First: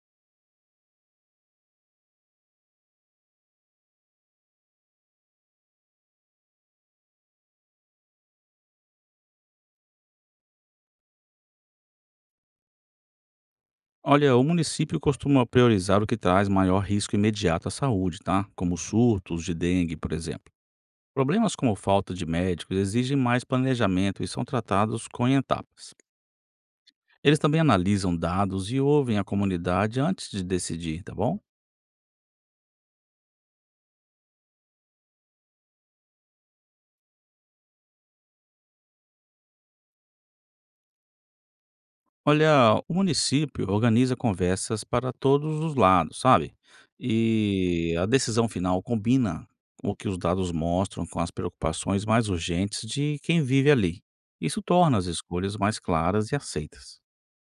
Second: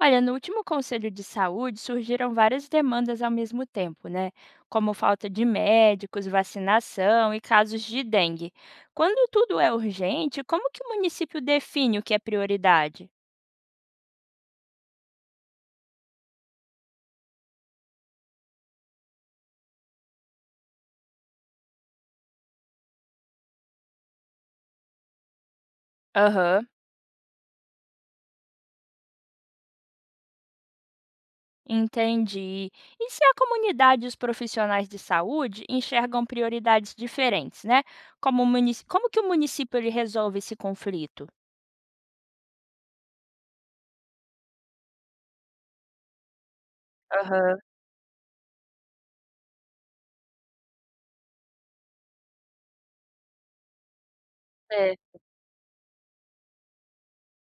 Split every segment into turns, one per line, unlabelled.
Olha, no último Conselho de Saúde surgiram várias demandas ao mesmo tempo, né? Como falta de médicos, vacinação e casos de dengue. Quando tudo é urgente, como que o município define o que é prioridade?
Olha, o município costuma priorizar o que traz maior risco imediato à saúde, tá? Como surtos de dengue, por exemplo. Problemas como falta de médicos exigem mais planejamento e são tratados com etapas.
Aham,
Eles também analisam dados e ouvem a comunidade antes de decidir, tá bom?
entendi. E se a comunidade e os profissionais de saúde enxergam prioridades diferentes, né? Como, como que o município ele resolve esse conflito?
Olha, o município organiza conversas para todos os lados, sabe?
Aham,
E a decisão final combina o que os dados mostram com as preocupações mais urgentes de quem vive ali. Isso
é.
torna as escolhas mais claras e aceitas.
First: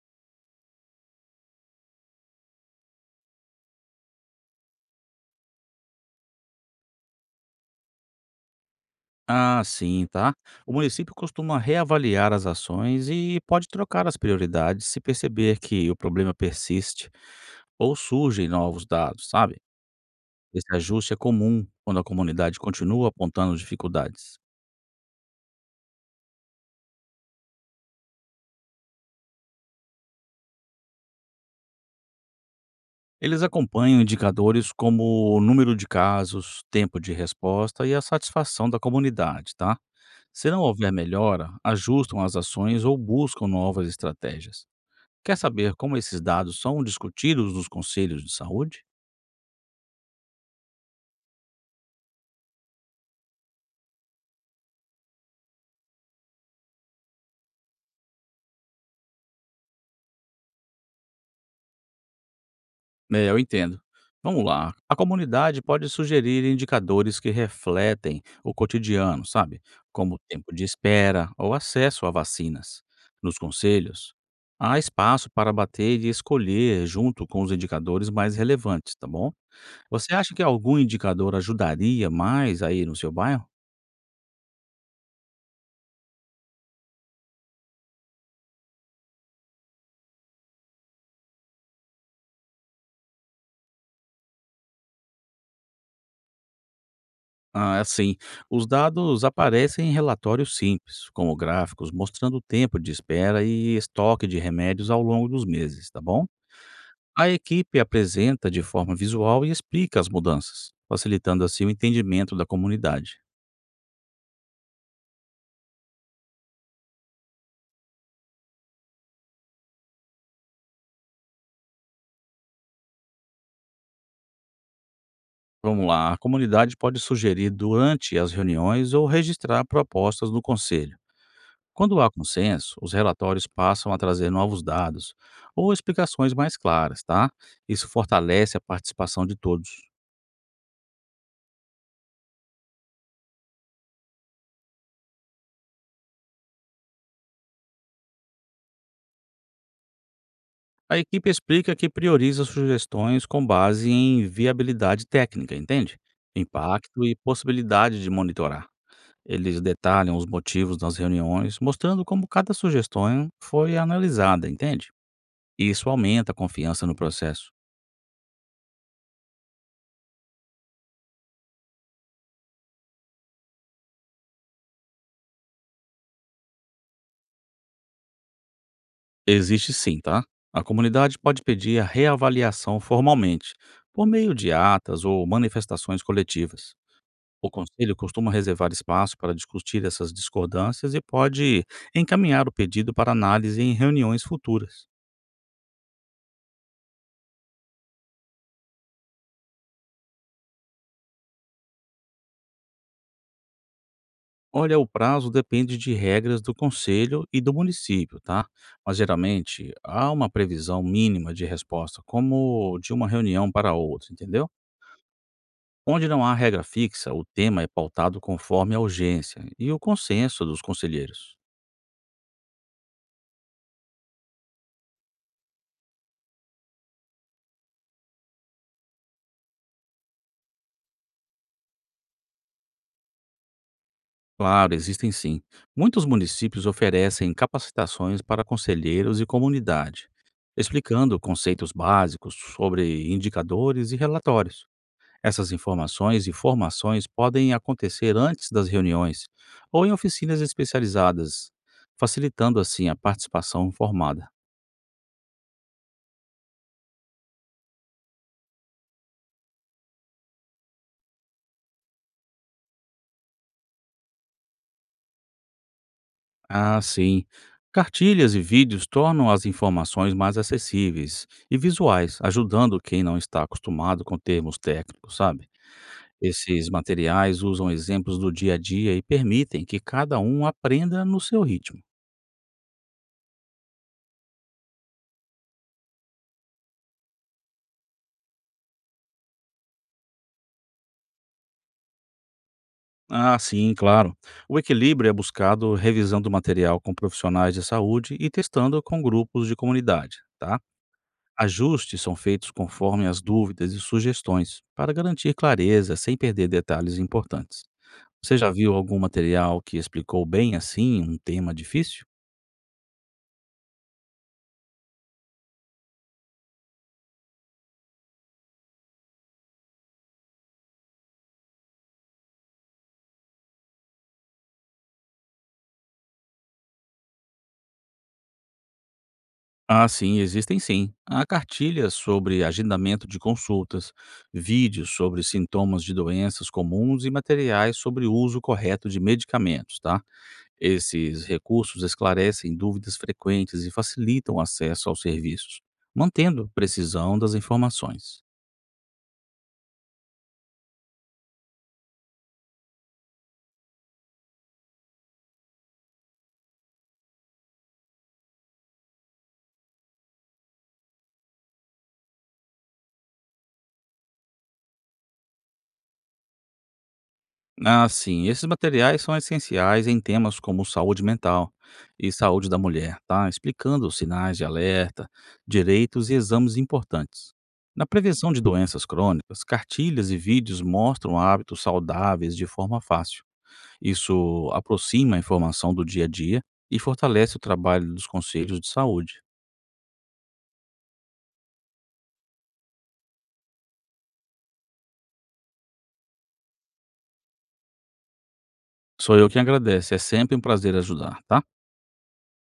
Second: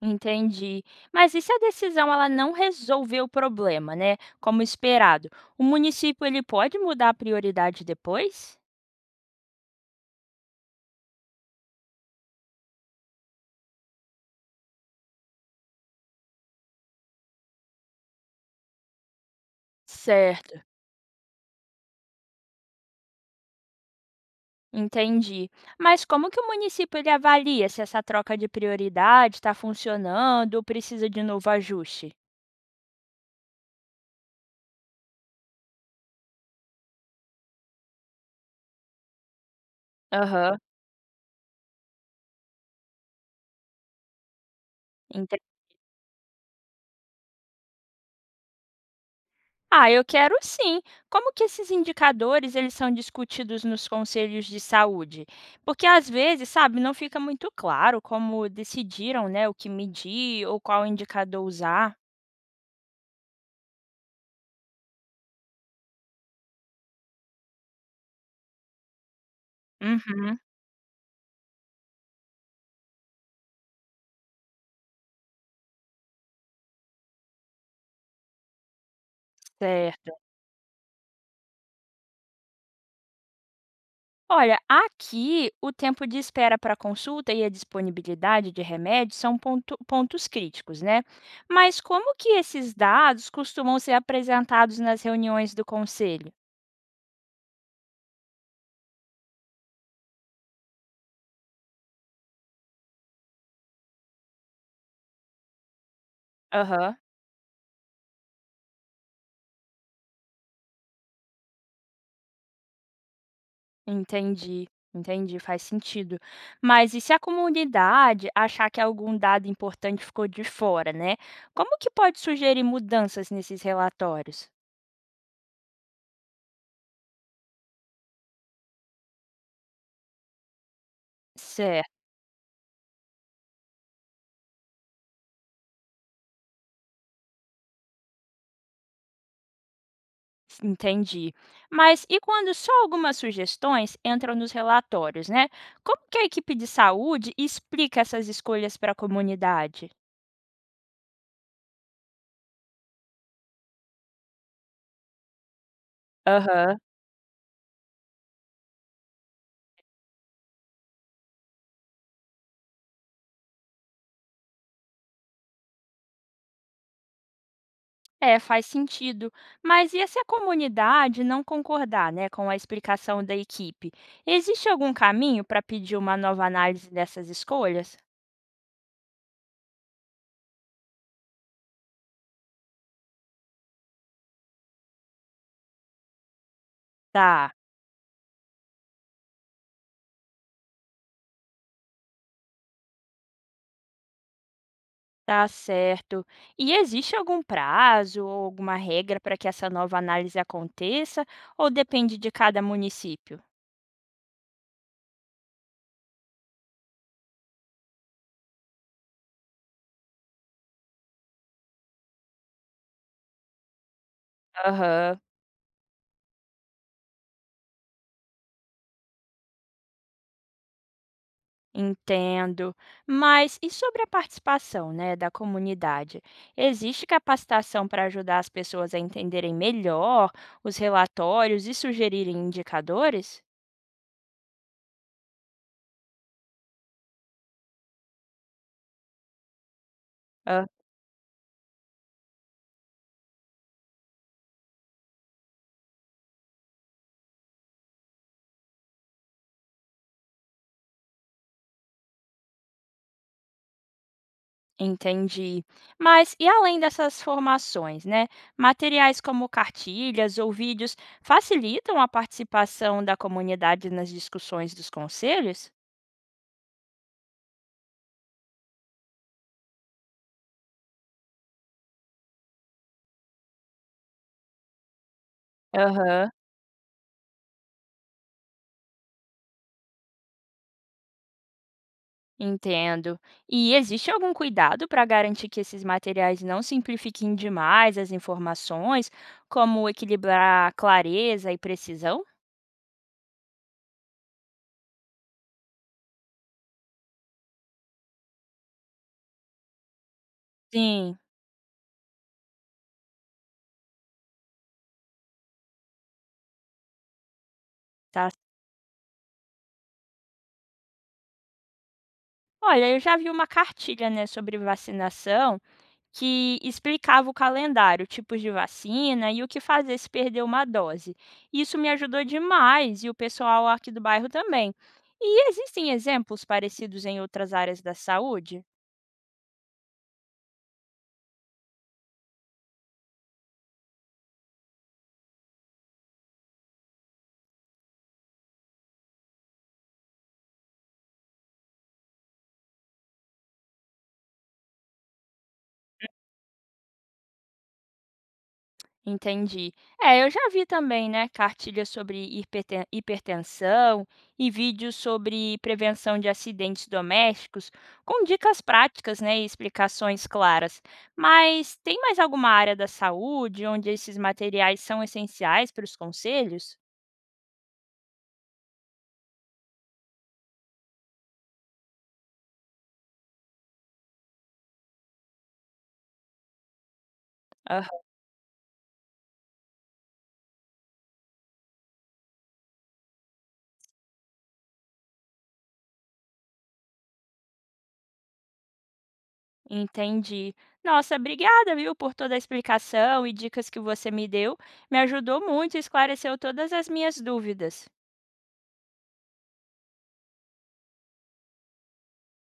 Entendi. Mas e se a decisão ela não resolver o problema, né? Como esperado, o município ele pode mudar a prioridade depois?
Ah, sim, tá? O município costuma reavaliar as ações e pode trocar as prioridades se perceber que o problema persiste ou surgem novos dados, sabe?
Certo.
Esse ajuste é comum quando a comunidade continua apontando dificuldades.
Entendi. Mas como que o município ele avalia se essa troca de prioridade está funcionando ou precisa de novo ajuste?
Eles acompanham indicadores como o número de casos, tempo de resposta e a satisfação da comunidade, tá? Se
Aham.
não houver melhora, ajustam as ações ou buscam novas estratégias. Quer saber como esses dados são discutidos nos conselhos de saúde?
Ah, eu quero sim. Como que esses indicadores eles são discutidos nos conselhos de saúde? Porque às vezes, sabe, não fica muito claro como decidiram, né, o que medir ou qual indicador usar.
É, eu entendo. Vamos lá. A comunidade pode sugerir indicadores que refletem o cotidiano, sabe? Como
Uhum,
tempo de espera ou acesso a vacinas. Nos conselhos, há espaço para bater e escolher junto com os indicadores mais relevantes, tá bom? Você
certo.
acha que algum indicador ajudaria mais aí no seu bairro?
Olha, aqui o tempo de espera para consulta e a disponibilidade de remédios são pontos críticos, né? Mas como que esses dados costumam ser apresentados nas reuniões do conselho?
Ah, assim, os dados aparecem em relatórios simples, como gráficos mostrando o tempo de espera e estoque de remédios ao longo dos meses, tá bom?
Aham.
A equipe apresenta de forma visual e explica as mudanças, facilitando assim o entendimento da comunidade.
Entendi, entendi, faz sentido. Mas e se a comunidade achar que algum dado importante ficou de fora, né? Como que pode sugerir mudanças nesses relatórios?
Vamos lá, a comunidade pode sugerir durante as reuniões ou registrar propostas no conselho.
Certo,
Quando há consenso, os relatórios passam a trazer novos dados ou explicações mais claras, tá? Isso fortalece a participação de todos.
entendi. Mas e quando só algumas sugestões entram nos relatórios, né? Como que a equipe de saúde explica essas escolhas para a comunidade?
A equipe explica que prioriza sugestões com base em viabilidade técnica, entende?
Aham.
Impacto e possibilidade de monitorar. Eles detalham os motivos das reuniões, mostrando como cada sugestão foi analisada, entende? Isso aumenta a confiança no processo.
É, faz sentido. Mas e se a comunidade não concordar, né, com a explicação da equipe? Existe algum caminho para pedir uma nova análise dessas escolhas?
Existe sim, tá? A comunidade pode pedir a reavaliação formalmente, por meio de atas ou manifestações coletivas. O
Tá,
conselho costuma reservar espaço para discutir essas discordâncias e pode encaminhar o pedido para análise em reuniões futuras.
tá certo. E existe algum prazo ou alguma regra para que essa nova análise aconteça? Ou depende de cada município?
Olha, o prazo depende de regras do conselho e do município, tá? Mas geralmente há uma previsão mínima de resposta, como de uma reunião para outra, entendeu?
Aham.
Onde não há regra fixa, o tema é pautado conforme a urgência e o consenso dos conselheiros.
Entendo. Mas e sobre a participação, né, da comunidade? Existe capacitação para ajudar as pessoas a entenderem melhor os relatórios e sugerirem indicadores?
Claro, existem sim. Muitos municípios oferecem capacitações para conselheiros e comunidade,
Ah,
explicando conceitos básicos sobre indicadores e relatórios. Essas informações e formações podem acontecer antes das reuniões ou em oficinas especializadas, facilitando assim a participação informada.
entendi. Mas e além dessas formações, né? Materiais como cartilhas ou vídeos facilitam a participação da comunidade nas discussões dos conselhos?
Ah, sim. Cartilhas e vídeos tornam as informações mais acessíveis e visuais, ajudando quem não está acostumado com termos técnicos, sabe?
Aham.
Esses materiais usam exemplos do dia a dia e permitem que cada um aprenda no seu ritmo.
Entendo. E existe algum cuidado para garantir que esses materiais não simplifiquem demais as informações, como equilibrar clareza e precisão?
Ah, sim, claro. O equilíbrio é buscado revisando o material com profissionais de saúde e testando com grupos de comunidade, tá?
Sim,
Ajustes são feitos conforme as dúvidas e sugestões, para garantir clareza sem perder detalhes importantes.
tá.
Você já viu algum material que explicou bem assim um tema difícil?
Olha, eu já vi uma cartilha, né, sobre vacinação que explicava o calendário, tipos de vacina e o que fazer se perder uma dose. Isso me ajudou demais e o pessoal aqui do bairro também. E existem exemplos parecidos em outras áreas da saúde?
Ah, sim, existem sim. Há cartilhas sobre agendamento de consultas, vídeos sobre sintomas de doenças comuns e materiais sobre o uso correto de medicamentos, tá? Esses recursos esclarecem dúvidas frequentes e facilitam o acesso aos serviços, mantendo a precisão das informações.
Entendi. É, eu já vi também, né, cartilhas sobre hipertensão e vídeos sobre prevenção de acidentes domésticos, com dicas práticas, né, e explicações claras. Mas tem mais alguma área da saúde onde esses materiais são essenciais para os conselhos?
Assim, esses materiais são essenciais em temas como saúde mental e saúde da mulher, tá? Explicando os sinais de alerta, direitos e exames importantes. Na
Aham.
prevenção de doenças crônicas, cartilhas e vídeos mostram hábitos saudáveis de forma fácil. Isso aproxima a informação do dia a dia e fortalece o trabalho dos conselhos de saúde.
Entendi. Nossa, obrigada, viu, por toda a explicação e dicas que você me deu. Me ajudou muito e esclareceu todas as minhas dúvidas.
Sou eu quem agradece, é sempre um prazer ajudar, tá?